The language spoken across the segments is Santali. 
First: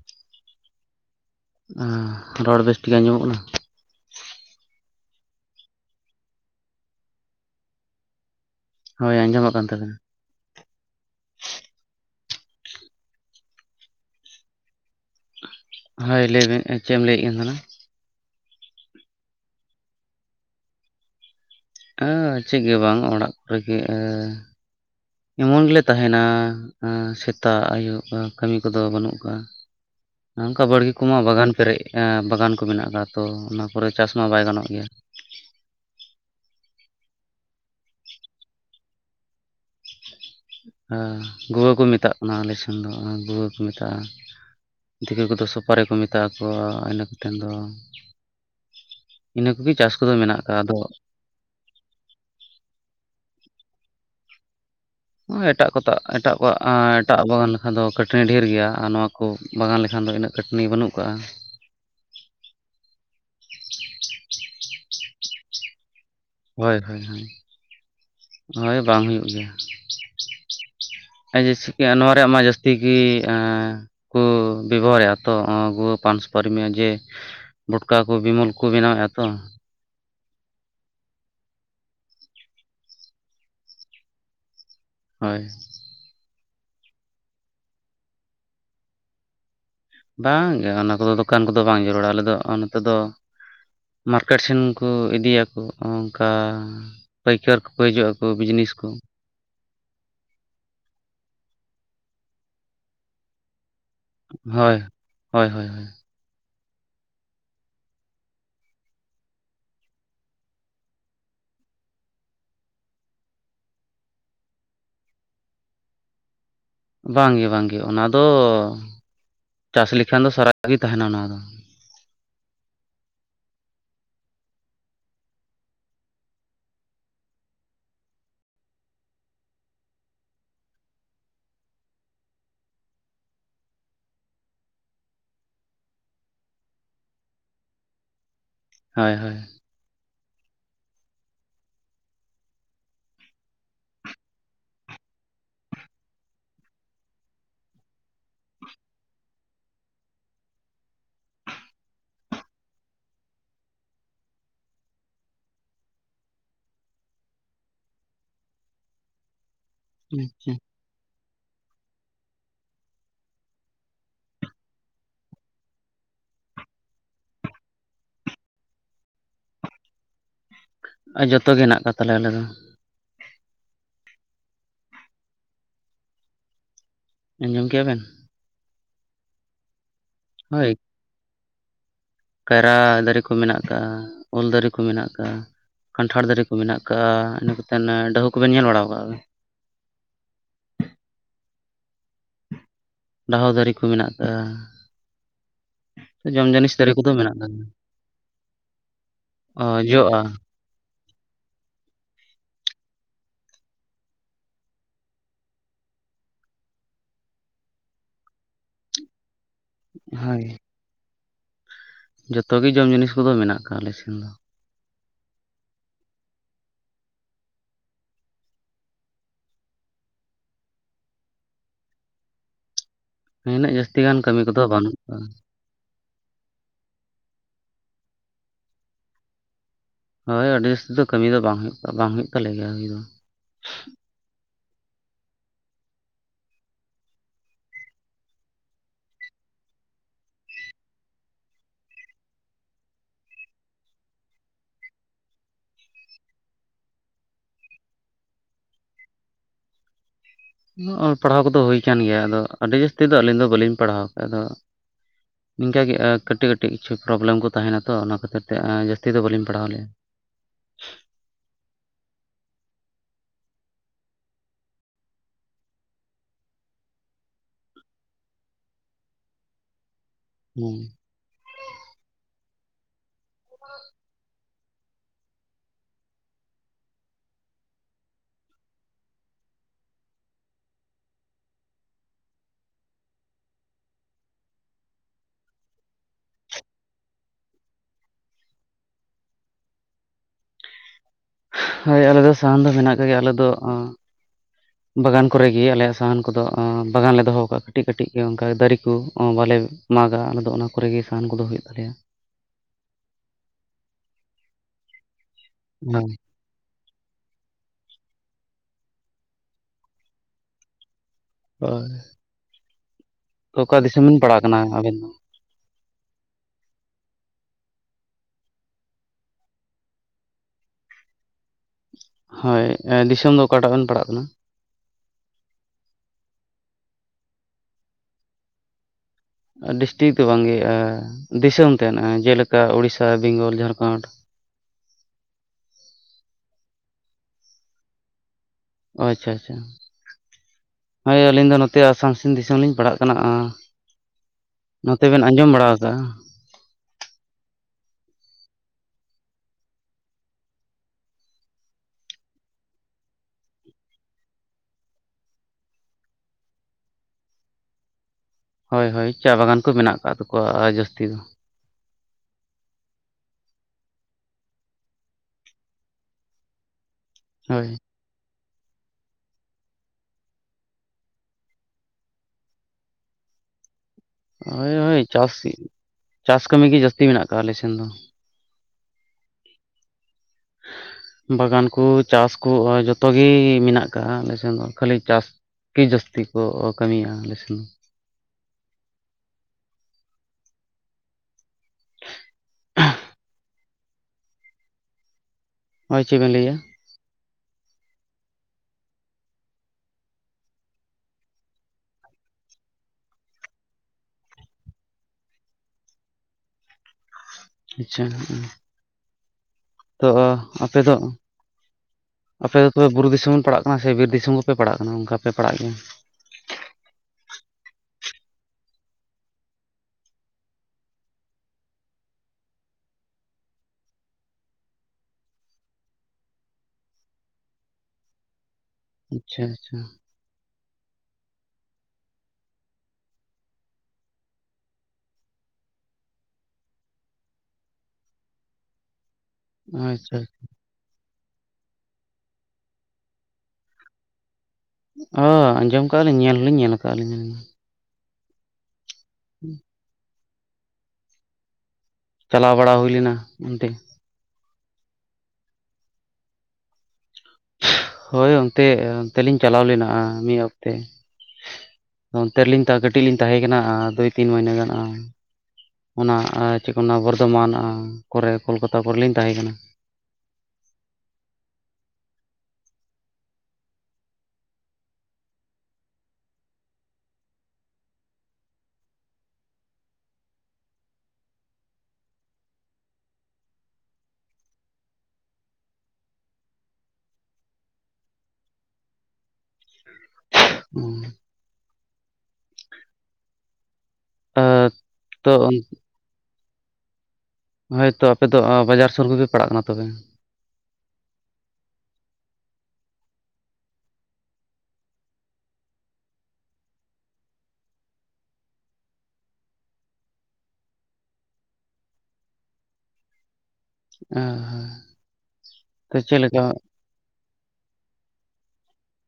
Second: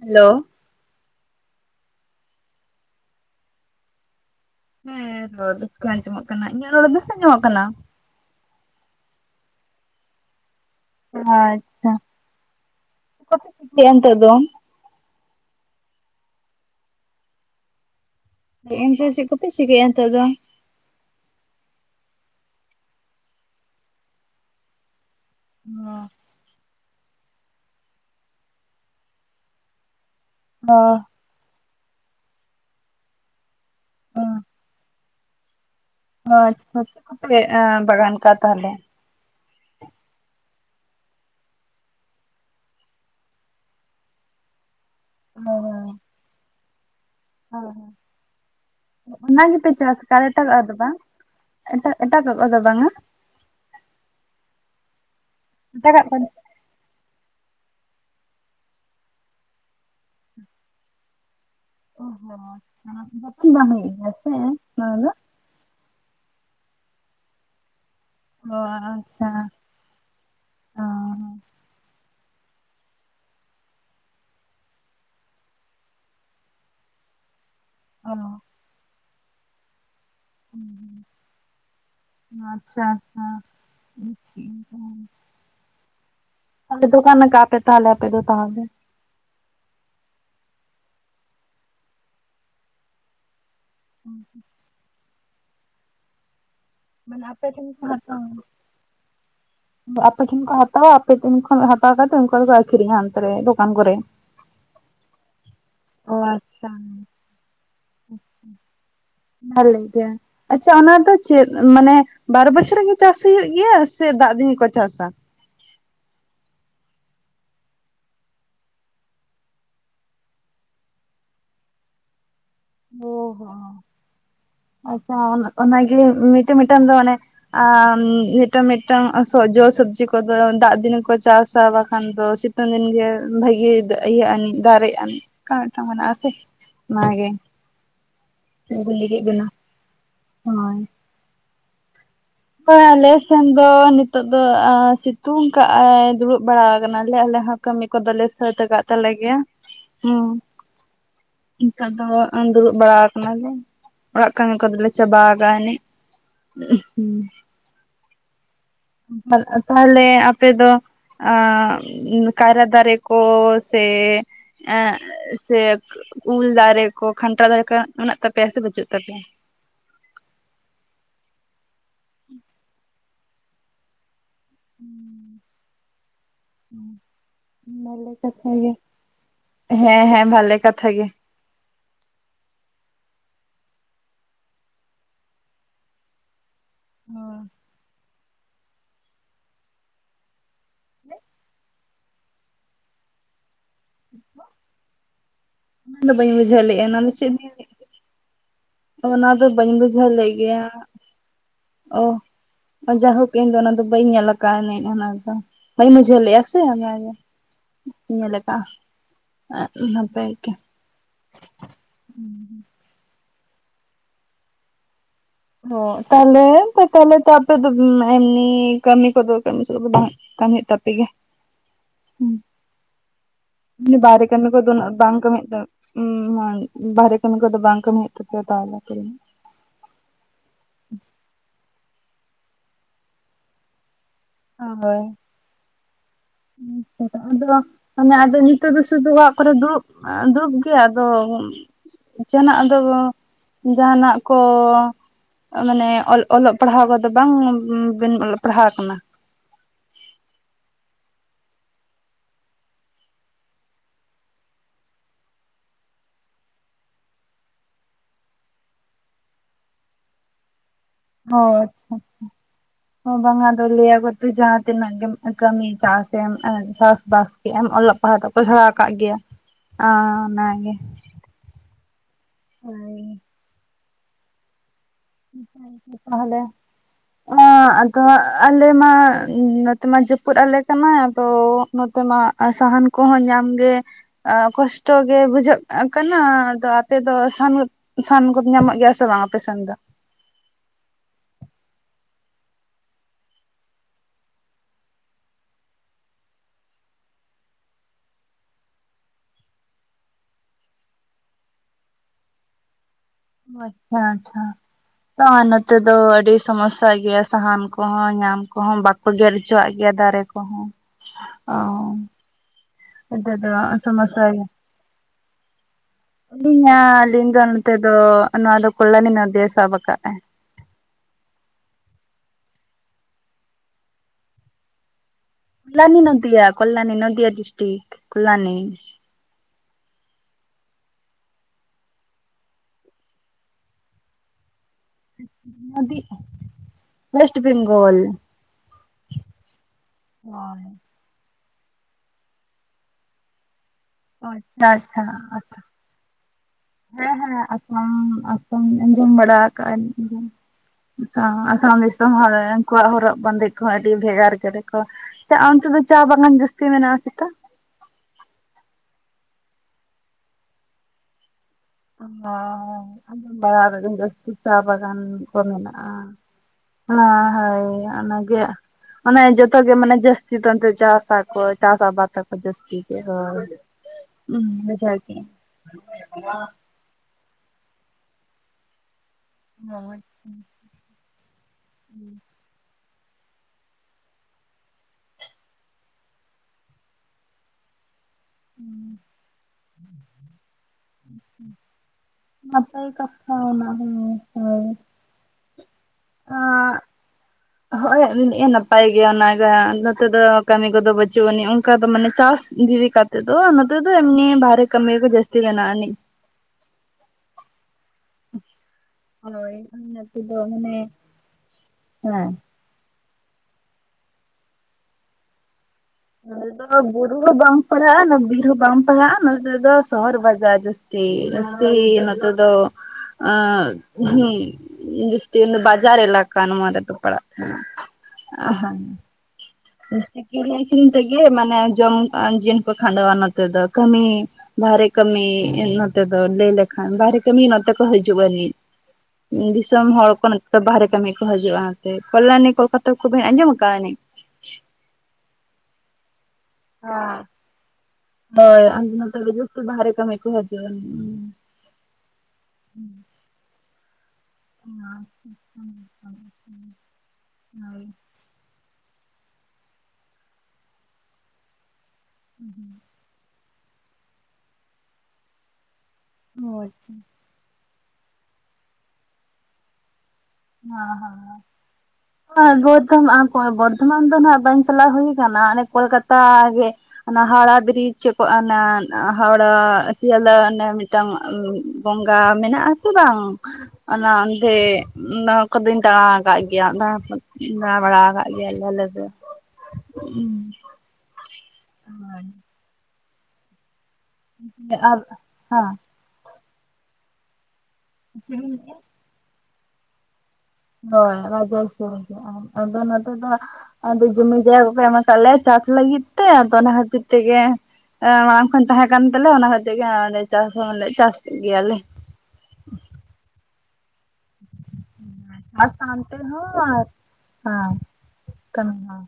ᱦᱮᱞᱳ᱾ ᱩᱸ ᱨᱚᱲ ᱵᱮᱥ ᱴᱷᱤᱠ ᱟᱸᱡᱚᱢᱚᱜ ᱠᱟᱱᱟ? ᱦᱮᱸ ᱨᱚᱲ ᱵᱮᱥ ᱜᱮ ᱟᱸᱡᱚᱢᱚᱜ ᱠᱟᱱᱟ ᱤᱧᱟᱹᱜ ᱨᱚᱲ ᱵᱮᱥ ᱜᱮ ᱟᱸᱡᱚᱢᱚᱜ ᱠᱟᱱᱟ? ᱦᱳᱭ ᱟᱸᱡᱚᱢᱚᱜ ᱠᱟᱱ ᱛᱟᱵᱤᱱᱟ᱾ ᱟᱪᱷᱟ ᱪᱮᱫ ᱠᱚᱯᱮ ᱪᱤᱠᱟᱹᱭᱮᱜᱟ ᱱᱤᱛᱚᱜ ᱫᱚ? ᱦᱳᱭ ᱞᱟᱹᱭ ᱵᱤᱱ ᱪᱮᱫ ᱮᱢ ᱞᱟᱹᱭᱮᱫ ᱠᱟᱱ ᱛᱟᱦᱮᱱᱟ? ᱞᱟᱹᱭᱮᱜᱟᱧ ᱡᱮ ᱪᱮᱫ ᱠᱚᱯᱮ ᱪᱤᱠᱟᱹᱭᱮᱜᱟ ᱱᱤᱛᱚᱜ ᱫᱚ? ᱪᱮᱫ ᱜᱮ ᱵᱟᱝ ᱚᱲᱟᱜ ᱠᱚᱨᱮᱜᱮ ᱮᱢᱚᱱ ᱞᱮ ᱛᱟᱦᱮᱱᱟ᱾ ᱥᱮᱛᱟᱜ ᱟᱹᱭᱩᱵ ᱠᱟᱹᱢᱤ ᱠᱚ ᱫᱚ ᱵᱟᱹᱱᱩᱜ ᱠᱚᱣᱟ ᱾ ᱚᱝᱠᱟ ᱚ ᱵᱟᱲᱜᱮ ᱠᱚᱢᱟ ᱵᱟᱜᱟᱱ ᱯᱮᱨᱮᱡ ᱵᱟᱜᱟᱱ ᱠᱚ ᱢᱮᱱᱟᱜᱟ ᱠᱟᱫᱟ ᱛᱚ ᱚᱱᱟ ᱠᱚᱨᱮ ᱪᱟᱥ ᱢᱟ ᱵᱟᱭ ᱜᱟᱱᱚᱜ ᱜᱮᱭᱟ᱾ ᱚ ᱟᱪᱷᱟ ᱪᱮᱫ ᱠᱚᱯᱮ ᱵᱟᱜᱟᱱ ᱠᱟᱜᱟ ᱛᱟᱦᱚᱞᱮ? ᱦᱮᱸ ᱜᱳᱣᱟᱹ ᱠᱚ ᱢᱮᱛᱟᱜ ᱠᱟᱱᱟ ᱟᱞᱮ ᱥᱮᱱ ᱫᱚ ᱜᱳᱣᱟᱹ ᱠᱚ ᱢᱮᱛᱟᱜᱼᱟ᱾ ᱫᱤᱠᱩ ᱠᱚ ᱫᱚ ᱥᱚᱯᱟᱨᱤᱠᱚ ᱢᱮᱛᱟᱜ ᱟᱠᱚ ᱮᱰᱮᱠᱷᱟ ᱚ ᱚᱱᱟ ᱤᱱᱟᱹ ᱜᱮ ᱠᱚᱜᱮ ᱛᱚ ᱪᱟᱥ ᱠᱚᱫᱚ ᱢᱮᱱᱟᱜ ᱠᱟᱨᱮᱛᱟ ᱟᱠᱟᱫ ᱟᱫᱚ ᱵᱟᱝ? ᱮᱴᱟᱜ ᱮᱴᱟᱜ ᱠᱟᱜ ᱠᱚ ᱫᱚ ᱵᱟᱝᱟ? ᱮᱴᱟᱜ ᱠᱚᱛᱟᱜ ᱮᱴᱟᱜᱟᱜ ᱠᱚ ᱮᱴᱟᱜ ᱠᱚᱣᱟᱜ᱾ ᱮᱴᱟᱜ ᱵᱟᱜᱟᱱ ᱞᱮᱠᱷᱟᱱ ᱫᱚ ᱠᱟᱹᱴᱟᱹᱱᱤ ᱰᱷᱮᱨ ᱜᱮᱭᱟ, ᱟᱨ ᱱᱚᱣᱟ ᱠᱚ ᱵᱟᱜᱟᱱ ᱞᱮᱠᱷᱟᱱ ᱫᱚ ᱤᱱᱟᱹᱜ ᱠᱷᱟᱹᱴᱟᱱᱤ ᱵᱟᱹᱱᱩᱜ ᱠᱟᱜ-ᱟ᱾ ᱚ ᱦᱚᱸ [unintelligible] ᱵᱟᱠᱤ ᱵᱟᱝ ᱱᱚᱣᱟ ᱫᱚ᱾ ᱦᱳᱭ ᱦᱳᱭ ᱦᱳᱭ ᱚ ᱦᱳᱭ ᱵᱟᱝ ᱦᱩᱭᱩᱜ ᱟᱪᱪᱷᱟ ᱜᱮᱭᱟ᱾ ᱚ ᱟᱪᱷᱟ ᱪᱤᱠᱟᱹᱜ-ᱟ ᱱᱚᱣᱟ ᱨᱮᱭᱟᱜ ᱢᱟ ᱡᱟᱹᱥᱛᱤ ᱜᱤ ᱮ ᱠᱚ ᱵᱮᱵᱚᱦᱟᱨ ᱮᱜ-ᱟ ᱛᱚ ᱜᱩᱣᱟ. ᱯᱟᱱᱥ ᱯᱟᱨᱢᱤᱭᱟ ᱡᱮ ᱜᱷᱩᱴᱠᱟ ᱠᱚ, ᱚ ᱵᱤᱢᱚᱞ ᱠᱚ ᱵᱮᱱᱟᱣᱮᱫ-ᱟ ᱛᱚ᱾ ᱦᱩᱸ ᱦᱩᱸ ᱟᱪᱷᱟ ᱟᱪᱷᱟ [unintelligible] ᱦᱳᱭ ᱛᱟᱞᱦᱮ ᱫᱚᱠᱟᱱ ᱠᱟᱭᱟ ᱯᱮ ᱛᱟᱞᱦᱮ ᱟᱯᱮ ᱫᱚ ᱛᱟᱞᱦᱮ? ᱵᱟᱝ ᱜᱮ ᱚᱱᱟ ᱠᱚ ᱫᱚ ᱫᱚᱠᱟᱱ ᱠᱚ ᱫᱚ ᱵᱟᱝ ᱡᱟᱹᱨᱩᱲᱟ᱾ ᱟᱞᱮ ᱫᱚ ᱱᱚᱛᱮ ᱫᱚ ᱢᱟᱨᱠᱮᱴ ᱥᱮᱱ ᱠᱚ ᱤᱫᱤᱭᱟ ᱠᱚ ᱚᱱᱠᱟ ᱢᱟᱱᱮ ᱟᱯᱮ ᱯᱟᱹᱭᱠᱟᱹᱨ ᱠᱚ ᱴᱷᱮᱱ ᱠᱚ ᱦᱤᱡᱩᱜ ᱦᱟᱛᱟᱣᱟ ᱟᱠᱚ ᱵᱤᱡᱽᱱᱮᱥ ᱠᱚ᱾ ᱟᱯᱮ ᱴᱷᱮᱱ ᱠᱚ ᱦᱟᱛᱟᱣ ᱟᱯᱮ ᱴᱷᱮᱱ ᱦᱟᱛᱟᱣ ᱠᱟᱛᱮᱫ ᱩᱱᱠᱩ ᱫᱚ ᱠᱚ ᱟᱠᱷᱨᱤᱧᱟ ᱦᱟᱱᱛᱮ ᱨᱮ ᱫᱚᱠᱟᱱ ᱠᱚᱨᱮ᱾ ᱦᱳᱭ ᱦᱳᱭ ᱦᱳᱭ, ᱚ ᱟᱪᱷᱟ ᱵᱷᱟᱹᱞᱮ ᱜᱮ᱾ ᱟᱪᱷᱟ ᱚᱱᱟ ᱫᱚ ᱪᱮᱫ ᱢᱟᱱᱮ ᱵᱟᱨᱚ ᱵᱚᱪᱷᱚᱨ ᱜᱮ ᱪᱟᱥ ᱦᱳᱭᱳᱜ ᱜᱮᱭᱟ ᱥᱮ ᱫᱟᱜ ᱫᱤᱱ ᱜᱮ ᱠᱚ ᱪᱟᱥᱟ? ᱵᱟᱝ ᱜᱮ ᱵᱟᱝ ᱜᱮ ᱚᱱᱟ ᱫᱚ ᱪᱟᱥ ᱞᱮᱠᱷᱟᱱ ᱫᱚ ᱥᱟᱨᱟ ᱜᱮ ᱛᱟᱦᱮᱱᱟ ᱚᱱᱟ ᱫᱚ᱾ ᱚ ᱦᱚᱸ ᱟᱪᱷᱟ ᱚᱱᱟ ᱜᱮ ᱢᱤᱫ ᱴᱟᱝ ᱢᱤᱫ ᱴᱟᱝ ᱫᱚ ᱚᱱᱮ ᱟᱸ ᱢᱤᱫ ᱴᱟᱝ ᱢᱤᱫ ᱴᱟᱝ ᱥᱚᱡᱚ ᱥᱚᱵᱽᱡᱤ ᱠᱚ ᱫᱚ ᱫᱟᱜ ᱫᱤᱱ ᱜᱮᱠᱚ ᱪᱟᱥᱟ ᱵᱟᱠᱷᱟᱱ ᱫᱚ ᱥᱤ- ᱛᱚᱝ ᱫᱤᱱ ᱜᱮ ᱵᱷᱟᱹᱜᱤ ᱤᱭᱟᱹ ᱟᱱᱤᱡ ᱫᱟᱨᱮ ᱟᱹᱱᱤᱡ ᱚᱠᱟ ᱢᱤᱫ ᱴᱟᱝ ᱢᱮᱱᱟᱜ ᱟᱥᱮ ᱚᱱᱟ ᱜᱮ᱾ ᱠᱩᱠᱞᱤ ᱦᱳᱭ ᱠᱮᱫ ᱦᱳᱭ ᱵᱤᱱᱟ᱾ ᱦᱳᱭ, ᱦᱳᱭ ᱟᱞᱮ ᱥᱮᱱ ᱫᱚ ᱱᱤᱛᱳᱜ ᱫᱚ ᱥᱤᱛᱩᱝ ᱠᱟᱜ-ᱟᱭ ᱫᱩᱲᱩᱵ ᱵᱟᱲᱟ ᱠᱟᱱᱟᱞᱮ ᱟᱞᱮ ᱠᱟᱹᱢᱤ ᱠᱚᱫᱚᱞᱮ ᱥᱟᱹᱛ ᱠᱟᱜ ᱛᱟᱞᱮ ᱜᱮᱭᱟ᱾ ᱦᱩᱸ ᱦᱤᱛᱳᱜ ᱫᱚ ᱫᱩᱲᱩᱵ ᱵᱟᱲᱟ ᱠᱟᱱᱟᱞᱮ᱾ ᱚᱲᱟᱜ ᱠᱟᱢᱤ ᱠᱚᱫᱚᱞᱮ ᱪᱟᱵᱟ ᱠᱟᱜ ᱟᱱᱤᱡ᱾ ᱦᱩᱸ ᱛᱟᱦᱟᱞᱮ ᱟᱯᱮ ᱫᱚ ᱟᱸᱜ ᱠᱟᱭᱨᱟ ᱫᱟᱨᱮ ᱠᱚ ᱥᱮ ᱟᱸᱜ ᱥᱮ ᱩᱞ ᱫᱟᱨᱮ ᱠᱚ, ᱠᱷᱟᱱᱴᱟ ᱫᱟᱨᱮ ᱠᱚ ᱢᱮᱱᱟᱜ ᱛᱟᱯᱮᱭᱟ ᱥᱮ ᱵᱟᱪᱩᱜ ᱛᱟᱯᱮᱭᱟ? ᱡᱚᱛᱚ ᱜᱮ ᱦᱮᱱᱟᱜ ᱠᱟᱫ ᱛᱟᱞᱮᱭᱟ ᱟᱞᱮ ᱫᱚ᱾ [unintelligible] ᱟᱸᱡᱚᱢ ᱠᱮᱜᱼᱟ ᱵᱮᱱ ᱦᱮᱸ ᱦᱮᱸ ᱵᱷᱟᱞᱮ ᱦᱳᱭ ᱠᱟᱛᱷᱟ ᱜᱮ᱾ ᱠᱟᱭᱨᱟ ᱫᱟᱨᱮ ᱠᱚ ᱢᱮᱱᱟᱜ ᱠᱟᱜ-ᱟ, ᱩᱞ ᱫᱟᱨᱮ ᱠᱚ ᱢᱮᱱᱟᱜ ᱠᱟᱜ-ᱟ, ᱠᱟᱱᱴᱷᱟᱲ ᱫᱟᱨᱮ ᱠᱚ ᱢᱮᱱᱟᱜ ᱠᱟᱜ-ᱟ, ᱦᱳᱭ ᱤᱱᱟᱹ ᱠᱟᱛᱮ ᱰᱟᱹᱦᱩ ᱠᱚᱵᱤᱱ ᱧᱮᱞ ᱵᱟᱲᱟ ᱠᱟᱫᱟ ᱵᱤᱱ? [unintelligible] ᱰᱟᱦᱟᱣ ᱫᱟᱨᱮ ᱠᱚ ᱢᱮᱱᱟᱜ ᱠᱟᱜ-ᱟ᱾ ᱚᱱᱟ ᱫᱚ ᱵᱟᱹᱧ ᱡᱚᱢ ᱵᱩᱡᱷᱟᱹᱣ ᱡᱤᱱᱤᱥ ᱞᱮᱫᱼᱟ ᱫᱟᱨᱮ ᱚᱱᱟ ᱠᱚᱫᱚ ᱫᱚ ᱪᱮᱫ ᱢᱮᱱᱟᱜ ᱛᱟᱞᱮᱭᱟ᱾ ᱚᱱᱟ ᱫᱚ ᱵᱟᱹᱧ ᱵᱩᱡᱷᱟᱹᱣ ᱞᱮᱫ ᱜᱮᱭᱟ᱾ ᱚ ᱡᱟᱭ ᱦᱳᱠ ᱤᱧ ᱫᱚ ᱚᱱᱟ ᱫᱚ ᱵᱟᱹᱧ ᱧᱮᱞ ᱟᱠᱟᱫ-ᱟ ᱟᱱᱤᱡ ᱚᱱᱟ ᱫᱚ, ᱵᱟᱹᱧ ᱵᱩᱡᱷᱟᱹᱣ ᱞᱮᱜ-ᱟ ᱥᱮ ᱚᱱᱟ ᱜᱮ᱾ ᱧᱮᱞ ᱟᱠᱟᱜ-ᱟ ᱱᱟᱯᱟᱭ ᱦᱳᱭ ᱜᱮ᱾ ᱡᱚᱛᱚ ᱜᱮ ᱡᱚᱢ ᱡᱤᱱᱤᱥ ᱠᱚᱫᱚ ᱢᱮᱱᱟᱜ-ᱟ ᱟᱞᱮ ᱥᱮᱱ ᱫᱚ᱾ ᱚ ᱛᱟᱦᱚᱞᱮ ᱛᱟᱦᱚᱞᱮ ᱛᱚ ᱟᱯᱮ ᱫᱚ ᱮᱢᱱᱤ ᱠᱟᱹᱢᱤ ᱠᱚᱫᱚ ᱠᱟᱹᱢᱤ ᱥᱚᱢᱚᱭ ᱵᱟᱝ ᱠᱟᱹᱢᱤᱜ ᱛᱟᱯᱮ ᱜᱮ᱾ ᱦᱩᱸ, ᱤᱱᱟᱹᱜ ᱡᱟᱹᱥᱛᱤ ᱜᱟᱱ ᱵᱟᱭᱨᱮ ᱠᱟᱹᱢᱤ ᱠᱚᱫᱚ ᱵᱟᱹᱱᱩᱜ ᱩᱱᱟᱹᱜ ᱵᱟᱝ ᱟᱠᱟᱜᱼᱟ ᱠᱟᱹᱢᱤᱜ ᱩᱸ ᱵᱟᱨᱦᱨᱮ ᱠᱟᱹᱢᱤ ᱠᱚᱫᱚ ᱵᱟᱝ ᱠᱟᱹᱢᱤ ᱦᱩᱭᱩᱜ ᱛᱟᱯᱮᱭᱟ ᱛᱟᱦᱚᱞᱮ ᱟᱞᱮ ᱫᱚ᱾ ᱦᱳᱭ ᱟᱹᱰᱤ ᱩᱥᱛᱟᱹᱭ ᱫᱚ ᱠᱟᱹᱢᱤ ᱫᱚ ᱵᱟᱝ ᱦᱩᱭᱩᱜ ᱵᱟᱝ ᱦᱩᱭᱩᱜ ᱛᱟᱞᱮ ᱜᱮᱭᱟ᱾ ᱦᱚᱭ᱾ [unintelligible] ᱫᱚ ᱵᱟᱝ᱾ ᱢᱟᱱᱮ ᱟᱫᱚ ᱱᱤᱛᱚᱜ ᱫᱚ ᱥᱩᱫᱩ ᱚᱲᱟᱜ ᱠᱚᱨᱮ ᱫᱩᱲᱩᱵ ᱫᱩᱲᱩᱵ ᱜᱮ ᱟᱫᱚ ᱡᱟᱦᱟᱱᱟᱜ ᱟᱫᱚ ᱡᱟᱦᱟᱱᱟᱜ ᱠᱚ ᱢᱟᱱᱮ ᱚᱞᱚᱜ ᱯᱟᱲᱦᱟᱣ ᱠᱚᱫᱚ ᱵᱟᱝᱵᱮᱱ ᱚᱞᱚᱜ ᱯᱟᱲᱦᱟᱣ ᱠᱟᱱᱟ? ᱚᱞ ᱯᱟᱲᱦᱟᱣ ᱠᱚᱫᱚ ᱦᱩᱭ ᱟᱠᱟᱱ ᱜᱮᱭᱟ, ᱟᱰᱤ ᱡᱟᱹᱥᱛᱤ ᱫᱚ ᱟᱹᱞᱤᱧ ᱫᱚ ᱵᱟᱹᱞᱤᱧ ᱯᱟᱲᱦᱟᱣ ᱠᱟᱜᱼᱟ ᱟᱫᱚ ᱱᱚᱝᱠᱟᱜᱮ ᱠᱟᱹᱴᱤᱡ ᱠᱟᱹᱴᱤᱡ ᱠᱤᱪᱷᱩ ᱯᱨᱚᱵᱞᱮᱢ ᱠᱚ ᱛᱟᱦᱮᱱᱟ ᱛᱚ ᱚᱱᱟ ᱠᱷᱟᱹᱛᱤᱨ ᱛᱮ ᱡᱟᱹᱥᱛᱤ ᱫᱚ ᱵᱟᱹᱞᱤᱧ ᱯᱟᱲᱦᱟᱣ ᱞᱮᱜᱼᱟ ᱾ ᱦᱚᱭ ᱟᱪᱪᱷᱟ ᱟᱪᱪᱷᱟ᱾ ᱵᱟᱝ ᱟᱫᱚ ᱞᱟᱹᱭ ᱜᱮᱭᱟ ᱠᱚᱛᱚ ᱡᱟᱦᱟᱸ ᱛᱤᱱᱟᱹᱜ ᱜᱮ ᱠᱟᱹᱢᱤ ᱪᱟᱥ ᱮᱢ ᱪᱟᱥ ᱵᱟᱥ ᱟᱢ ᱚᱞᱚᱜ ᱯᱟᱲᱦᱟᱜ ᱫᱚᱠᱚ ᱥᱮᱲᱟ ᱟᱠᱟᱫ ᱜᱮᱭᱟ ᱚᱱᱟᱜᱮ ᱦᱩᱸ ᱦᱚᱭ᱾ [unintelligible] [unintelligible] ᱛᱟᱦᱚᱞᱮ ᱟᱫᱚ ᱟᱞᱮ ᱢᱟ ᱱᱚᱛᱮ ᱢᱟ ᱡᱟᱹᱯᱩᱫ ᱟᱞᱮ ᱠᱟᱱᱟᱭ ᱟᱫᱚ ᱱᱚᱛᱮ ᱢᱟ ᱥᱟᱦᱟᱱ ᱠᱚᱦᱚᱸ ᱧᱟᱢ ᱜᱮ ᱠᱚᱥᱴᱚ ᱜᱮ ᱵᱩᱡᱷᱟᱹᱜ ᱠᱟᱱᱟ ᱟᱫᱚ ᱟᱯᱮ ᱫᱚ ᱥᱟᱱ ᱥᱟᱦᱟᱱ ᱠᱚ ᱧᱟᱢᱚᱜ ᱜᱮᱭᱟ ᱥᱮ ᱵᱟᱝ ᱟᱯᱮ ᱥᱮᱱ ᱫᱚ? ᱦᱳᱭ ᱟᱞᱮ ᱫᱚ ᱥᱟᱦᱟᱱ ᱫᱚ ᱢᱮᱱᱟᱜ ᱟᱠᱟᱫ ᱜᱮᱭᱟ ᱟᱞᱮᱫᱚ [unintelligible] ᱵᱟᱜᱟᱱ ᱠᱚᱨᱮᱜᱮ ᱟᱞᱮᱭᱟᱜ ᱥᱟᱦᱟᱱ ᱠᱚᱫᱚ ᱵᱟᱜᱟᱱ ᱞᱮ ᱫᱚᱦᱚ ᱠᱟᱜᱼᱟ ᱠᱟᱹᱴᱤᱡ ᱠᱟᱹᱴᱤᱡ ᱜᱮ ᱚᱱᱠᱟ ᱜᱮ ᱫᱟᱨᱮ ᱠᱚ ᱵᱟᱞᱮ ᱢᱟᱜᱟ ᱟᱞᱮ ᱫᱚ ᱚᱱᱟ ᱠᱚᱨᱮᱜ ᱜᱮ ᱥᱟᱦᱟᱱ ᱠᱚᱫᱚ ᱦᱩᱭᱩᱜ ᱛᱟᱞᱮᱭᱟ᱾ ᱟᱪᱪᱷᱟ ᱟᱪᱪᱷᱟ ᱛᱚ ᱱᱚᱛᱮ ᱫᱚ ᱦᱳᱭ ᱟᱹᱰᱤ ᱥᱚᱢᱚᱥᱥᱟ ᱜᱮᱭᱟ ᱥᱟᱦᱟᱱ ᱠᱚᱦᱚᱸ ᱧᱟᱢ ᱠᱚᱦᱚᱸ ᱵᱟᱠᱚ ᱜᱮᱨ ᱦᱚᱪᱚᱣᱟᱜ ᱜᱮᱭᱟ ᱫᱟᱨᱮ ᱠᱚᱦᱚᱸ᱾ ᱚ ᱦᱳᱭ ᱱᱚᱛᱮ ᱫᱚ ᱥᱚᱢᱚᱥᱟ ᱜᱮ᱾ ᱦᱮᱸ ᱟᱹᱵᱤᱱ ᱦᱚᱸ ᱟᱹᱞᱤᱧ ᱢᱟ ᱱᱚᱛᱮ ᱫᱚᱚᱴ ᱱᱚᱣᱟ ᱫᱚ ᱠᱚᱞᱞᱟᱱᱤ ᱰᱨᱮᱥ ᱥᱟᱵ ᱠᱟᱜ ᱟᱭ᱾ ᱦᱳᱭ ᱫᱤᱥᱚᱢ ᱫᱚ ᱚᱠᱟᱴᱟᱜ ᱵᱮᱱ ᱯᱟᱲᱦᱟᱜ ᱠᱟᱱᱟ? ᱠᱚᱞᱞᱟᱱᱤ ᱱᱚᱫᱤᱭᱟ ᱠᱚᱞᱟᱱᱤ ᱱᱚᱫᱤᱭᱟ ᱰᱤᱥᱴᱤᱠ ᱠᱚᱞᱞᱟᱱᱤ᱾ ᱰᱤᱥᱴᱤᱠ ᱫᱚ ᱵᱟᱝᱜᱮᱼᱟ ᱫᱤᱥᱚᱢ ᱛᱟᱦᱮᱱᱟ ᱡᱮᱞᱮᱠᱟ ᱩᱲᱤᱥᱥᱟ, ᱵᱮᱝᱜᱚᱞ, ᱡᱷᱟᱲᱠᱷᱚᱸᱰ ᱾ ᱱᱚᱫᱤᱭᱟ, ᱚᱭᱮᱥᱴ ᱵᱮᱝᱜᱚᱞ᱾ ᱚ ᱟᱪᱪᱷᱟ ᱟᱪᱪᱷᱟ ᱦᱳᱭ ᱦᱳᱭ ᱟᱹᱞᱤᱧ ᱫᱚ ᱱᱚᱛᱮ ᱟᱥᱟᱢ ᱥᱤᱱ ᱫᱤᱥᱚᱢ ᱞᱤᱧ ᱯᱟᱲᱟᱜ ᱠᱟᱱᱟ᱾ ᱟᱪᱪᱷᱟ ᱟᱪᱪᱷᱟ ᱱᱚᱛᱮ ᱵᱮᱱ ᱟᱸᱡᱚᱢ ᱟᱪᱪᱷᱟ ᱵᱟᱲᱟ ᱠᱟᱜᱼᱟ? ᱦᱮᱸ ᱦᱮᱸ ᱟᱥᱟᱢ ᱟᱥᱟᱢ ᱟᱸᱡᱚᱢ ᱵᱟᱲᱟ ᱠᱟᱜᱼᱟ᱾ ᱟᱥᱟᱢ ᱫᱤᱥᱚᱢ ᱦᱚᱲ ᱩᱱᱠᱩᱣᱟᱜ ᱦᱚᱨᱚᱜ ᱵᱟᱸᱫᱮ ᱠᱚᱦᱚᱸ ᱟᱹᱰᱤ ᱵᱷᱮᱜᱟᱨ ᱜᱮ ᱠᱚ ᱚᱱᱛᱮ ᱫᱚ ᱪᱟ ᱵᱟᱜᱟᱱ ᱡᱟᱹᱥᱛᱤ ᱢᱮᱱᱟᱜᱼᱟ ᱥᱮ ᱪᱮᱛᱟ? ᱦᱳᱭ ᱦᱳᱭ ᱪᱟ ᱵᱟᱜᱟᱱ ᱠᱚ ᱢᱮᱱᱟᱜ ᱟᱠᱟᱫ ᱛᱟᱠᱚᱣᱟ ᱟᱹᱰᱤ ᱡᱟᱹᱥᱛᱤ ᱫᱚ᱾ ᱚ ᱟᱸᱡᱚᱢ ᱵᱟᱲᱟ ᱨᱮᱫᱚ ᱡᱟᱹᱥᱛᱤ ᱪᱟ ᱵᱟᱜᱟᱱ ᱠᱚ ᱢᱮᱱᱟᱜᱼᱟ᱾ ᱚᱱᱟ ᱦᱳᱭ ᱚᱱᱟᱜᱮ᱾ ᱢᱟᱱᱮ ᱡᱚᱛᱚ ᱜᱮ ᱢᱟᱱᱮ ᱡᱟᱹᱥᱛᱤ ᱫᱚᱱ ᱪᱟᱥ ᱟᱠᱚ ᱪᱟᱥ ᱟᱵᱟᱫ ᱛᱟᱠᱚ ᱡᱟᱹᱥᱛᱤ ᱜᱮᱭᱟ ᱦᱳᱭ᱾ [unintelligible] ᱵᱩᱡᱷᱟᱹᱣ ᱦᱳᱭᱼᱦᱳᱭ ᱠᱮᱜ ᱪᱟᱥᱤ, ᱪᱟᱥ ᱠᱟᱹᱢᱤ ᱜᱮ ᱡᱟᱹᱥᱛᱤ ᱢᱮᱱᱟᱜ ᱟᱠᱟᱫᱟ ᱟᱞᱮ ᱥᱮᱱ ᱫᱚ᱾ [unintelligible] ᱵᱟᱜᱟᱱ ᱠᱚ ᱪᱟᱥ ᱠᱚ ᱡᱚᱛᱚ ᱜᱮ ᱢᱮᱱᱟᱜ ᱠᱟᱜᱼᱟ, ᱟᱞᱮ ᱥᱮᱱ ᱫᱚ ᱠᱷᱟᱹᱞᱤ ᱪᱟᱥᱼᱼ ᱜᱮ ᱡᱟᱹᱥᱛᱤ ᱠᱚ ᱠᱟᱹᱢᱤᱭᱟ ᱟᱞᱮ ᱥᱮᱱ ᱾ ᱦᱩᱸ᱾ ᱱᱟᱯᱟᱭ ᱠᱟᱛᱷᱟ ᱚᱱᱟ ᱦᱮ ᱦᱳᱭ᱾ ᱦᱳᱭ ᱪᱮᱫ ᱵᱮᱱ ᱞᱟᱹᱭᱮᱼᱟ? ᱦᱚᱭ ᱡᱟᱱᱤᱡ-ᱮ ᱱᱟᱯᱟᱭ ᱜᱮᱭᱟ ᱚᱱᱟᱜᱮ ᱱᱚᱛᱮ ᱫᱚ ᱠᱟᱹᱢᱤ ᱠᱚᱫᱚ ᱵᱟᱪᱩᱜ ᱟᱹᱱᱤᱡ ᱚᱱᱠᱟ ᱫᱚ ᱢᱟᱱᱮ ᱪᱟᱥ ᱤᱫᱤ ᱠᱟᱛ ᱛᱮ ᱫᱚ ᱱᱚᱛᱮ ᱫᱚ ᱮᱢᱱᱤ ᱵᱟᱦᱨᱮ ᱠᱚ ᱠᱟᱹᱢᱤ ᱜᱮ ᱡᱟᱥᱛᱤ ᱢᱮᱱᱟᱜ ᱟᱱᱤᱡᱽ᱾ ᱟᱪᱪᱷᱟ ᱦᱚᱸᱼᱚ᱾ ᱦᱳᱭ᱾ ᱛᱚ ᱱᱚᱛᱮ ᱫᱚ ᱢᱟᱱᱮ ᱟᱯᱮᱫᱚ ᱦᱮᱸ ᱟᱯᱮᱫᱚ ᱛᱚᱵᱮ ᱵᱩᱨᱩ ᱫᱤᱥᱚᱢ ᱵᱮᱱ ᱯᱟᱲᱟᱜ ᱠᱟᱱᱟ ᱥᱮ ᱵᱤᱨ ᱫᱤᱥᱚᱢ ᱠᱚ ᱯᱮ ᱯᱟᱲᱟᱜ ᱠᱟᱱᱟ, ᱚᱱᱠᱟ ᱯᱮ ᱯᱟᱲᱟᱜ ᱜᱮᱭᱟ? ᱱᱚᱛᱮ ᱫᱚ ᱵᱩᱨᱩ ᱦᱚᱸ ᱵᱟᱝ ᱯᱟᱲᱟᱜᱼᱟ ᱟᱨ ᱵᱤᱨ ᱦᱚᱸ ᱵᱟᱝ ᱯᱟᱲᱦᱟᱜᱼᱟ ᱱᱚᱛᱮ ᱫᱚ ᱥᱚᱦᱚᱨ ᱵᱟᱡᱟᱨ ᱡᱟᱥ ᱛᱤ ᱟᱨᱠᱤ ᱱᱚᱛᱮ ᱫᱚ ᱟᱸᱜ ᱦᱩᱸ᱾ ᱡᱟᱥᱛᱤ ᱵᱟᱡᱟᱨ ᱤᱞᱱᱟ ᱵᱟᱡᱟᱨ ᱮᱞᱟᱠᱟ ᱱᱚᱣᱟᱨᱮᱫᱚ ᱯᱟᱲᱟᱜ ᱠᱟᱱᱟ᱾ ᱟᱪᱪᱷᱟᱼᱟᱪᱪᱷᱟ᱾ ᱠᱤᱨᱤᱧ ᱟᱠᱦᱨᱤᱧ ᱛᱮᱜᱮ ᱢᱟᱱᱮ ᱡᱚᱢ ᱟᱱ ᱡᱤᱭᱚᱱ ᱠᱚ ᱠᱷᱟᱸᱰᱣᱟ ᱱᱚᱛᱮ ᱫᱚ, ᱠᱟᱹᱢᱤ ᱵᱟᱦᱨᱮ ᱠᱟᱹᱢᱤ ᱱᱚᱛᱮ ᱫᱚ ᱞᱟᱹᱭ ᱞᱮᱠᱷᱟᱱ ᱵᱟᱦᱨᱮ ᱠᱟᱹᱢᱤ ᱱᱚᱛᱮ ᱠᱚ ᱦᱤᱡᱩᱜ ᱟᱹᱱᱤᱡ᱾ ᱫᱤᱥᱚᱢ ᱦᱚᱲ ᱟᱪᱪᱷᱟ ᱠᱚ ᱱᱚᱛᱮ ᱫᱚ ᱵᱟᱨᱦᱨᱮ ᱠᱟᱹᱢᱤ ᱠᱚ ᱦᱤᱡᱩᱜᱼᱟ ᱱᱚᱛᱮ᱾ ᱠᱚᱞᱭᱟᱱᱤ, ᱠᱳᱞᱠᱟᱛᱟ, ᱠᱚ ᱵᱮᱱ ᱟᱸᱡᱚᱢ ᱟᱠᱟᱜ ᱟᱱᱤᱡ? ᱚ ᱟᱸᱡᱚᱢ ᱟᱠᱟᱜᱠᱟᱜ-ᱟᱞᱤᱧ ᱧᱮᱞ ᱦᱚᱸᱞᱤᱧ ᱧᱮᱞ ᱟᱠᱟ-ᱟᱹᱞᱤᱧ ᱟᱹᱞᱤᱧ᱾ ᱦᱚᱭ ᱟᱫᱚ ᱱᱚᱛᱮ ᱫᱚ ᱡᱟᱥᱛᱤ ᱵᱟᱦᱟᱨᱮ ᱠᱟᱹᱢᱤ ᱠᱚ ᱦᱤᱡᱩᱜ ᱟᱱᱤᱡ᱾ ᱪᱟᱞᱟᱣ ᱵᱟᱲᱟ ᱦᱩᱭ ᱞᱮᱱᱟ ᱚᱱᱛᱮ᱾ [unintelligible] ᱦᱳᱭ᱾ ᱦᱳᱭ ᱚᱱᱛᱮ, ᱚᱱᱛᱮ ᱞᱤᱧ ᱪᱟᱞᱟᱣ ᱞᱮᱱᱟ ᱟ ᱢᱤᱫ ᱚᱠᱛᱮ᱾ ᱚᱱᱛᱮ ᱨᱮᱞᱤᱧ ᱛᱟᱴᱜᱮᱴ ᱴᱤ ᱛᱮᱞᱤᱧ ᱛᱟᱦᱮᱸ ᱠᱟᱱᱟ ᱟ ᱫᱩᱭ ᱛᱤᱱ ᱢᱟᱹᱭᱱᱟᱹ ᱜᱟᱱ ᱟᱸ ᱚᱱᱟ ᱦᱳᱭ ᱪᱮᱫ ᱠᱚ ᱟᱪᱪᱷᱟ ᱢᱮᱱᱟ ᱵᱚᱨ ᱫᱚᱢᱟᱱ ᱟ ᱠᱚᱨᱮ ᱠᱳᱞᱠᱟᱛᱟ ᱠᱚᱨᱮ ᱞᱤᱧ ᱛᱟᱦᱮᱸ ᱠᱟᱱᱟ᱾ ᱦᱟᱸ ᱦᱟᱸ᱾ ᱵᱚᱨᱫᱷᱚᱢᱟᱱ ᱠᱚᱭ ᱵᱚᱨᱫᱷᱚᱢᱟᱱ ᱫᱚ ᱱᱦᱟᱜ ᱵᱟᱝ ᱪᱟᱞᱟᱣ ᱦᱩᱭ ᱟᱠᱟᱱᱟ ᱚᱱᱮ ᱠᱳᱞᱠᱟᱛᱟ ᱜᱮ᱾ ᱚᱱᱟ ᱦᱟᱣᱲᱟ ᱵᱨᱤᱡᱽ ᱪᱮᱫ ᱠᱚ ᱢᱮᱱᱟ ᱦᱟᱣᱲᱟ, ᱥᱳᱭᱟᱞᱫᱟ ᱚᱱᱮ ᱢᱤᱫᱴᱟᱝ ᱩᱸ ᱵᱚᱸᱜᱟ ᱢᱮᱱᱟᱜ ᱟᱥᱮ ᱵᱟᱝ ᱚᱱᱟ ᱚᱸᱰᱮ ᱚᱱᱟ ᱠᱚᱫᱚᱧ ᱫᱟᱬᱟ ᱟᱠᱟᱫ ᱜᱮᱭᱟ᱾ ᱫᱟᱬᱟ ᱫᱚ ᱫᱟᱬᱟ ᱵᱟᱲᱟ ᱟᱠᱟᱫ ᱜᱮᱭᱟᱞᱮ ᱟᱞᱮ ᱫᱚ᱾ [unintelligible] ᱦᱩᱸ᱾ ᱦᱳᱭ᱾ [unintelligible] ᱟᱨ ᱦᱟᱸ ᱦᱳᱭᱛᱚ ᱟᱯᱮ ᱫᱚ ᱚ ᱵᱟᱡᱟᱨ ᱥᱩᱨ ᱜᱮᱯᱮ ᱯᱟᱲᱟᱜ ᱠᱟᱱᱟ ᱛᱚᱵᱮ᱾ ᱦᱳᱭ ᱵᱟᱡᱟᱨ ᱥᱩᱨ ᱜᱮ ᱟᱨ ᱟᱫᱚ ᱱᱚᱛᱮ ᱫᱚ ᱟᱫᱚ ᱡᱩᱢᱤ ᱡᱟᱭᱜᱟ ᱠᱚ ᱮᱢ ᱟᱠᱟᱫᱽ ᱞᱮᱭᱟ ᱪᱟᱥ ᱞᱟᱜᱤᱫᱽ ᱛᱮ ᱟᱫᱚ ᱚᱱᱟ ᱠᱦᱟᱛᱤᱨ ᱛᱮᱜᱮ ᱮ ᱢᱟᱲᱟᱝ ᱠᱷᱚᱱ ᱛᱟᱦᱮᱸ ᱠᱟᱱ ᱛᱟᱞᱮᱭᱟ ᱚᱱᱟ ᱠᱦᱟᱛᱤᱨ ᱜᱮ ᱱᱚᱣᱟᱞᱮ ᱪᱟᱥ ᱦᱚᱸ ᱢᱟᱱᱮ ᱪᱟᱥᱮᱫ ᱜᱮᱭᱟᱞᱮ᱾ ᱚ ᱦᱮᱸ᱾ ᱟᱪᱶᱷᱟ ᱱᱚᱱᱛᱮ ᱦᱚᱸ ᱦᱟᱸ ᱠᱟᱱᱟᱢ ᱦᱟᱸ᱾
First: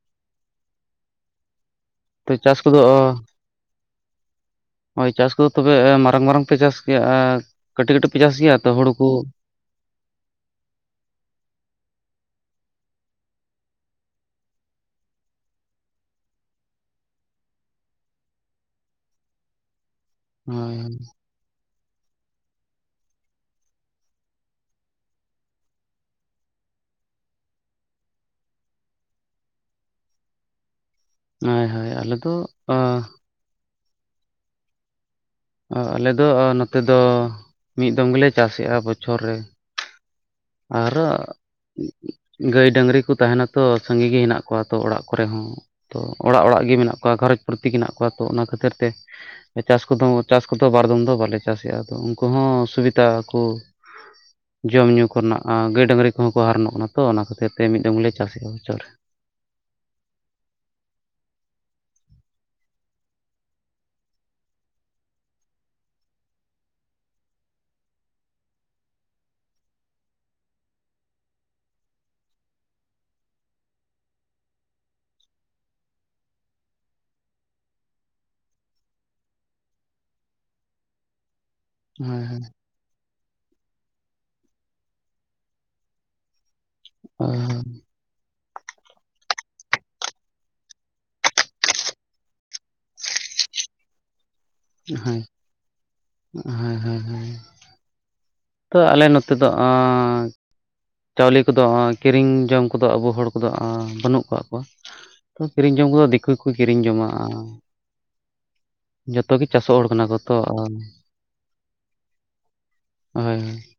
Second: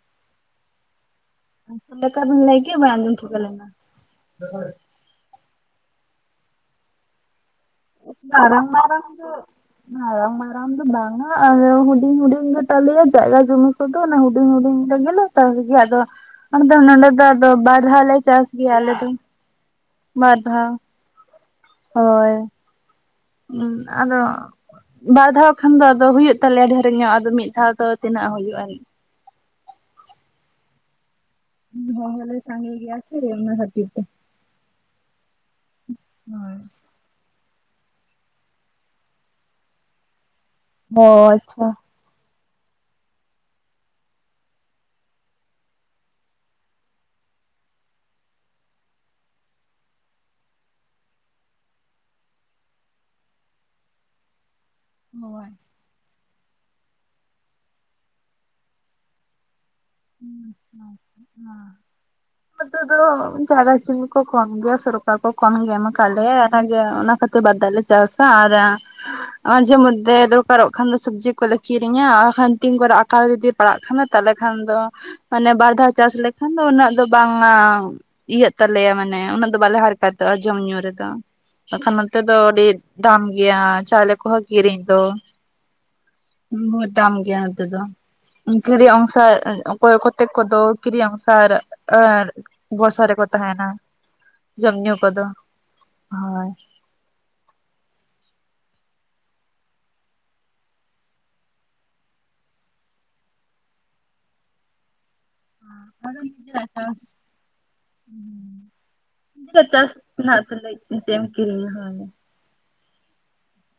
ᱪᱮᱫᱽ ᱞᱮᱠᱟ ᱛᱚ ᱵᱤᱱ ᱪᱟᱥ ᱞᱟᱹᱭ ᱠᱮᱫ ᱠᱚᱫᱚ ᱵᱟᱭ ᱟᱸᱡᱚᱢ ᱴᱦᱤᱠᱟᱹ ᱞᱮᱱᱟ᱾ ᱦᱳᱭ ᱪᱟᱥ ᱠᱚᱫᱚ ᱛᱚᱵᱮ ᱮ ᱢᱟᱨᱟᱝᱼᱢᱟᱨᱟᱝ ᱯᱮ ᱪᱟᱥ ᱜᱮᱭᱟ ᱟ ᱠᱟᱹᱴᱤᱡᱼᱠᱟᱹᱴᱤᱡ ᱯᱮ ᱪᱟᱥ ᱜᱮᱭᱟ ᱢᱟᱨᱟᱝ ᱛᱚ ᱦᱩᱲᱩ ᱢᱟᱨᱟᱝ ᱠᱚ ᱫᱚ ᱢᱟᱨᱟᱝ ᱢᱟᱨᱟᱝ ᱫᱚ ᱵᱟᱝᱟ ᱟᱞᱮ ᱦᱩᱰᱤᱧ-ᱦᱩᱰᱤᱧ ᱜᱮ ᱛᱟᱞᱮᱭᱟ ᱡᱟᱭᱜᱟ ᱡᱚᱢᱤ᱾ ᱠᱚᱫᱚ ᱚᱱᱟ ᱦᱩᱰᱤᱝ ᱦᱩᱰᱤᱝ ᱞᱮ ᱜᱮᱞᱮ ᱪᱟᱥ ᱜᱮᱭᱟ ᱟᱫᱚ ᱟᱞᱮ ᱫᱚ ᱱᱚᱰᱮ ᱫᱚ ᱟᱫᱚ ᱵᱟᱨ ᱫᱷᱟ ᱞᱮ ᱪᱟᱥ ᱜᱮᱭᱟ ᱟᱞᱮ ᱫᱚ᱾ ᱵᱟᱨ ᱫᱷᱟᱣ ᱦᱩᱸ᱾ ᱦᱳᱭ ᱦᱩᱸ ᱟᱫᱚ ᱵᱟᱨ ᱫᱷᱟᱣ ᱠᱷᱟᱱ ᱫᱚ ᱟᱫᱚ ᱦᱩᱭᱩᱜ ᱛᱟᱞᱮᱭᱟ ᱰᱷᱮᱨ ᱧᱚᱜ ᱟᱫᱚ ᱢᱤᱫ ᱫᱷᱟᱣ ᱫᱚ ᱛᱤᱱᱟᱹᱜ ᱦᱩᱭᱩᱜᱼᱟᱱᱤᱡ᱾ ᱦᱳᱭ ᱦᱳᱭ ᱦᱚᱲ ᱟᱞᱮ ᱦᱚᱸ ᱫᱚ ᱞᱮ ᱥᱟᱜᱮ ᱜᱮᱭᱟ ᱥᱮ ᱚᱱᱟ ᱠᱷᱟᱹᱛᱤᱨ ᱛᱮ᱾ ᱚ ᱟᱞᱮᱫ ᱫᱚ ᱦᱳᱭ ᱱᱚᱛᱮ ᱫᱚ ᱢᱤᱫ ᱫᱚᱢ ᱜᱮᱞᱮ ᱪᱟᱥᱮᱜᱼᱟ ᱵᱚᱪᱷᱚᱨ ᱨᱮ᱾ ᱚ ᱟᱨᱦᱚ ᱟᱪᱪᱷᱟ ᱜᱟᱹᱭ ᱰᱟᱹᱝᱨᱤ ᱠᱚ ᱛᱟᱦᱮᱱᱟ ᱛᱚ ᱥᱟᱸᱜᱤ ᱜᱮ ᱦᱮᱱᱟᱜ ᱠᱚᱣᱟ ᱛᱚ ᱚᱲᱟᱜ ᱠᱚᱨᱮ ᱦᱚᱸ᱾ ᱛᱚ ᱚᱲᱟᱜ ᱚᱲᱟᱜ ᱜᱮ ᱢᱮᱱᱟᱜ ᱠᱚᱣᱟ ᱜᱷᱟᱨᱚᱸᱡᱽ ᱯᱨᱚᱛ ᱜᱮ ᱢᱮᱱᱟᱜ ᱠᱚᱣᱟ ᱛᱚ ᱚᱱᱟ ᱠᱷᱟᱹᱛᱤᱨ ᱛᱮ ᱪᱟᱥ ᱠᱚᱫᱚ ᱪᱟᱥ ᱠᱚ ᱫᱚ ᱵᱟᱨᱫᱢ ᱫᱚ ᱵᱟᱞᱮ ᱪᱟᱥᱮᱜᱼᱟ ᱟᱫᱚ ᱩᱝᱠᱩ ᱦᱚᱸ ᱥᱩᱵᱤᱫᱟ ᱠᱩ- ᱡᱚᱢᱼᱧᱩ ᱠᱚᱨᱮᱱᱟᱜ ᱦᱳᱭ ᱜᱟᱹᱭ ᱰᱟᱹᱝᱨᱤ ᱠᱚᱦᱚᱸ ᱠᱚ ᱦᱟᱨᱚᱱᱚᱜ ᱠᱟᱱᱟ ᱛᱚ ᱚᱱᱟ ᱠᱷᱟᱹᱛᱤᱨ ᱛᱮ ᱢᱤᱫ ᱫᱚᱢ ᱜᱮ ᱞᱮ ᱪᱟᱥᱮᱫᱼᱟ ᱵᱚᱪᱷᱚᱨ ᱨᱮ᱾ [unintelligible] ᱫᱚ ᱡᱟᱜ [inaudible] ᱠᱚ ᱠᱚᱢ ᱜᱮᱭᱟ ᱥᱩᱨᱩᱠᱟ ᱠᱚ ᱠᱚᱢ ᱜᱮᱢ ᱮᱢᱠᱟ ᱞᱮᱭᱟᱭ ᱚᱱᱟ ᱠᱷᱟᱛᱤᱨ ᱵᱟᱫᱟᱞᱮ ᱪᱟᱥᱟ ᱟᱨ ᱟᱹ ᱟᱡᱷᱮ ᱢᱚᱫᱽᱫᱷᱮ ᱫᱚᱨᱠᱟᱨᱚᱜ ᱠᱷᱟᱱ ᱫᱚ ᱥᱚᱵᱽᱡᱤ ᱠᱚᱞᱮ ᱠᱤᱨᱤᱧᱟ ᱟᱨ ᱠᱷᱟᱱ ᱛᱤᱧ ᱠᱚᱨᱮ ᱟᱠᱟᱞ ᱫᱤᱯ ᱯᱟᱲᱟᱜ ᱠᱟᱱᱟ ᱛᱟᱦᱚᱞᱮ ᱠᱷᱟᱱ ᱫᱚ ᱢᱟᱱᱮ ᱵᱟᱨ ᱫᱷᱟᱣ ᱪᱟᱥ ᱞᱮᱠᱷᱟᱱ ᱫᱚ ᱩᱱᱟᱹᱜ ᱫᱚ ᱵᱟᱝᱼᱟ ᱤᱭᱟᱹᱜ ᱛᱟᱞᱮᱭᱟ ᱢᱟᱱᱮ ᱩᱱᱟᱹᱜ ᱫᱚ ᱵᱟᱞᱮ ᱦᱟᱨ ᱠᱟᱮᱛᱚᱜᱼᱟ ᱡᱚᱢ ᱧᱩ ᱨᱮᱫᱚ᱾ ᱵᱟᱠᱷᱟᱱ ᱱᱚᱛᱮ ᱫᱚ ᱨᱮ ᱟᱹᱰᱤ ᱫᱟᱢ ᱜᱮᱭᱟ ᱪᱟᱣᱞᱮ ᱠᱚᱦᱚᱸ ᱠᱤᱨᱤᱧ ᱫᱚ᱾ ᱵᱚᱦᱚᱛ ᱫᱟᱢ ᱦᱳᱭ ᱜᱮᱭᱟ ᱱᱚᱛᱮ ᱫᱚ [unintelligible] ᱠᱚᱭᱛᱮᱠ ᱠᱚᱫᱚ ᱠᱤᱨᱤᱧ ᱚᱝᱥᱟᱨ ᱵᱚᱨᱥᱟ ᱨᱮᱠᱚ ᱛᱟᱦᱮᱱᱟ᱾ ᱡᱚᱢ ᱧᱩ ᱠᱚᱫᱚ ᱦᱳᱭ᱾ ᱦᱩᱸ ᱦᱩᱸ ᱦᱩᱸ᱾ ᱛᱚ ᱟᱞᱮ ᱱᱚᱛᱮ ᱫᱚ ᱟᱸᱻ ᱪᱟᱣᱞᱮ ᱠᱚᱫᱚ ᱟᱸ ᱠᱤᱨᱤᱧ ᱡᱚᱢ ᱠᱚᱫᱚ ᱟᱵᱚ ᱦᱚᱲ ᱠᱚᱫᱚ ᱟᱸ ᱵᱟᱹᱱᱩᱜ ᱠᱟᱜ ᱠᱚᱣᱟ᱾ ᱛᱚ ᱠᱤᱨᱤᱧ ᱡᱚᱢ ᱠᱚᱫᱚ ᱟᱫᱚ ᱫᱤᱠᱩ ᱜᱮ ᱱᱤᱡᱮᱨᱟᱜ ᱠᱤᱨᱤᱧ ᱪᱟᱥ ᱡᱚᱝᱣᱟᱜᱼᱟ᱾ ᱡᱚᱛᱚ ᱜᱮ ᱱᱤᱡᱮᱨᱟᱜ ᱪᱟᱥᱚᱜ ᱦᱚᱲ ᱪᱟᱥ ᱠᱟᱱᱟ ᱠᱚ ᱛᱚ ᱨᱮᱱᱟᱜ ᱟᱸ ᱛᱩᱞᱩᱡ ᱪᱮᱫ ᱮᱢ ᱠᱤᱨᱤᱧᱟ ᱦᱳᱭ ᱦᱳᱭ ᱦᱳᱭ᱾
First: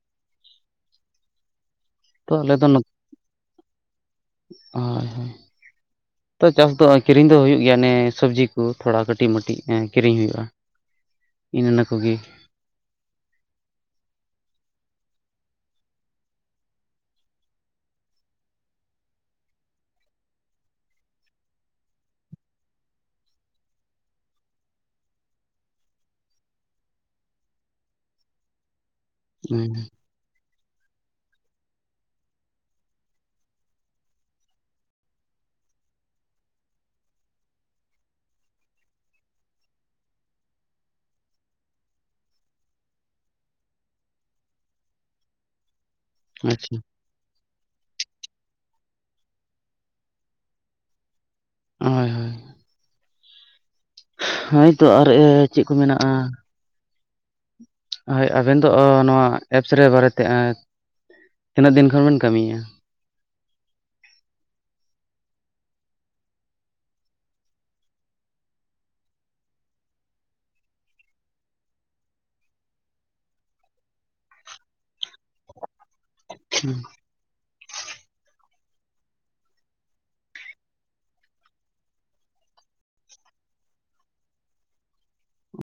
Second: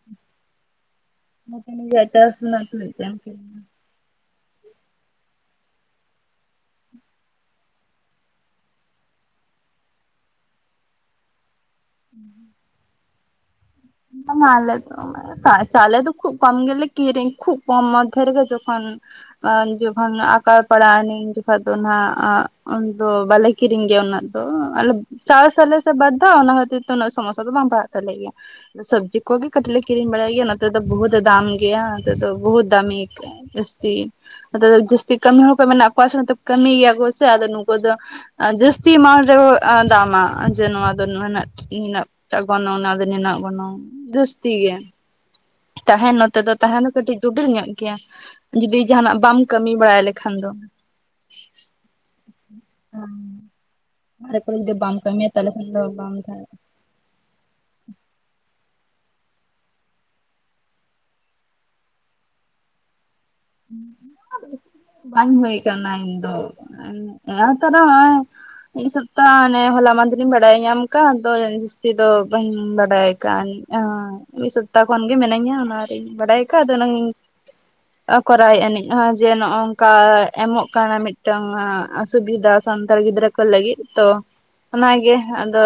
ᱛᱚ ᱟᱞᱮ ᱫᱚ ᱱᱚᱛᱮ [unintelligible] ᱦᱳᱭ ᱦᱳᱭ᱾ ᱛᱚ ᱪᱟᱥ ᱫᱚ ᱠᱤᱨᱤᱧ ᱫᱚ ᱦᱩᱭᱩᱜ ᱜᱮᱭᱟ ᱚᱱᱮ ᱥᱚᱵᱽᱡᱤ ᱠᱚ ᱛᱷᱚᱲᱟ ᱠᱟᱹᱴᱤᱡ ᱢᱟᱹᱴᱤᱡ ᱠᱤᱨᱤᱧ ᱦᱩᱭᱩᱜᱼᱟ᱾ [unintelligible] ᱤᱱ ᱤᱱᱟᱹ ᱠᱚᱜᱤ᱾ ᱵᱟᱝᱼᱟ ᱟᱞᱮ ᱫᱚ ᱪᱟᱣᱞᱮ ᱫᱚ ᱠᱷᱩᱵ ᱠᱚᱢ ᱜᱮᱞᱮ ᱠᱤᱨᱤᱧ ᱠᱷᱩᱵ ᱠᱚᱢ ᱢᱚᱫᱷᱮ ᱨᱮᱜᱮ ᱡᱚᱠᱷᱚᱱ ᱡᱚᱠᱷᱚᱱ ᱟᱠᱟᱲ ᱯᱟᱲᱟᱜ ᱟᱹᱱᱤᱡ ᱩᱱ ᱡᱚᱠᱷᱚᱡ ᱱᱟᱜ ᱩᱱ ᱫᱚ ᱵᱟᱞᱮ ᱠᱤᱨᱤᱧ ᱜᱮ ᱩᱱᱟᱹᱜ ᱱᱟ ᱫᱚ ᱟᱞᱮ ᱪᱟᱥ ᱟᱞᱮ ᱥᱮ ᱵᱟᱫ ᱫᱷᱟᱣ ᱚᱱᱟ ᱠᱷᱟᱹᱛᱤᱨ ᱛᱮ ᱩᱱᱟᱹᱜ ᱥᱚᱢᱚᱥᱟ ᱫᱚ ᱵᱟᱝ ᱯᱟᱲᱦᱟᱜ ᱛᱟᱞᱮ ᱜᱮᱭᱟ᱾ ᱥᱚᱵᱽᱡᱤ ᱠᱚᱜᱤ ᱦᱩᱸ ᱠᱟᱹᱴᱤᱡ ᱞᱮ ᱠᱤᱨᱤᱧ ᱵᱟᱲᱟᱭ ᱜᱮᱭᱟ ᱱᱚᱛᱮ ᱫᱚ ᱵᱚᱦᱩᱛ ᱫᱟᱢ ᱜᱮᱭᱟ ᱱᱚᱛᱮ ᱵᱚᱦᱩᱛ ᱫᱟᱢᱤ᱾ ᱡᱟᱹᱥᱛᱤ ᱟᱫᱚ ᱡᱟᱹᱥᱛᱤ ᱠᱟᱹᱢᱤ ᱦᱚᱲ ᱠᱚ ᱢᱮᱱᱟᱜ ᱠᱚᱣᱟ ᱥᱮ ᱠᱟᱹᱢᱤ ᱜᱮᱭᱟ ᱠᱚ ᱥᱮ ᱟᱫᱚ ᱱᱝᱠᱩ ᱫᱚ ᱡᱟᱹᱥᱛᱤ ᱮᱢᱟᱱ ᱨᱮᱦᱚᱸ ᱟᱹ ᱫᱟᱢᱟ ᱡᱮ ᱱᱚᱣᱟ ᱨᱮᱱᱟᱜ ᱱᱤᱱᱟᱹ ᱴᱟᱜ ᱜᱚᱱᱚᱝ ᱱᱚᱣᱟ ᱟᱫᱚ ᱱᱤᱱᱟ ᱜᱚᱱᱚᱝ᱾ ᱡᱟᱹᱥᱛᱤ ᱜᱮ ᱛᱟᱦᱮᱱ ᱱᱚᱛᱮ ᱫᱚ ᱟᱪᱪᱷᱟ ᱛᱟᱦᱮ ᱫᱚ ᱠᱟᱹᱴᱤᱡ ᱡᱚᱴᱤᱰᱤᱞ ᱧᱚᱜ ᱜᱮᱭᱟ᱾ ᱡᱩᱫᱤ ᱡᱟᱦᱟᱱᱟᱜ ᱵᱟᱢ ᱠᱟᱹᱢᱤ ᱵᱟᱲᱟᱭ ᱞᱮᱠᱷᱟᱱ ᱫᱚ᱾ ᱦᱳᱭ ᱦᱳᱭ [unintelligible] ᱵᱟᱭᱨᱮ ᱠᱚ ᱨᱮ ᱡᱩᱫᱤ ᱦᱳᱭᱛᱚ ᱵᱟᱢ ᱟᱨ ᱠᱟᱹᱢᱤᱭᱟ ᱛᱟᱦᱚᱞᱮ ᱪᱮᱫ ᱠᱷᱟᱱ ᱠᱚ ᱫᱚ ᱢᱮᱱᱟᱜᱼᱟ ᱵᱟᱢ ᱛᱟᱦᱮᱸ ᱦᱳᱭ ᱟᱵᱮᱱ ᱫᱚ ᱚ ᱱᱚᱣᱟ ᱮᱯᱥ ᱨᱮ ᱵᱟᱨᱮᱛᱮ ᱟᱸᱼᱼ ᱛᱤᱱᱟᱹᱜ ᱫᱤᱱ ᱠᱷᱚᱱ ᱵᱤᱱ ᱠᱟᱹᱢᱤᱭᱮᱜᱼᱟ? ᱵᱟᱝ ᱦᱩᱭ ᱠᱟᱱᱟ ᱤᱧ ᱫᱚ ᱱᱟᱭ ᱛᱟᱨᱟ ᱦᱚᱜ-ᱚᱭ ᱤᱧ ᱥᱚᱯᱛᱟ ᱦᱟᱱᱮ ᱦᱚᱞᱟ ᱢᱟᱫᱷᱮᱨ ᱤᱧ ᱵᱟᱰᱟᱭ ᱧᱟᱢ ᱟᱠᱟᱫ-ᱟ᱾ ᱟᱫᱚ ᱡᱟᱹᱥᱛᱤ ᱫᱚ ᱵᱟᱹᱧ ᱵᱟᱰᱟᱭ ᱠᱟᱱ ᱱᱤᱡ ᱚ ᱢᱤᱫ ᱥᱚᱯᱛᱟ ᱦᱚᱸ ᱠᱷᱚᱱ ᱜᱮ ᱢᱮᱱᱤᱧᱟᱹ ᱚᱱᱟ ᱨᱤᱧ ᱵᱟᱰᱟᱭ ᱟᱠᱟᱫ-ᱟ᱾ ᱟᱫᱚ ᱚᱱᱟ ᱤᱧ ᱠᱚᱨᱟᱣ ᱟᱹᱱᱤᱡ ᱦᱚᱸ ᱡᱮ ᱱᱚᱜ ᱱᱚᱝᱠᱟ ᱮᱢᱚᱜ ᱠᱟᱱᱟ ᱢᱤᱫᱴᱟᱝ ᱚ ᱥᱩᱵᱤᱫᱷᱟ ᱥᱟᱱᱛᱟᱲ ᱜᱤᱫᱽᱨᱟᱹ ᱠᱚ ᱞᱟᱹᱜᱤᱫ ᱛᱚ ᱚᱱᱟ ᱜᱮ ᱟᱫᱚ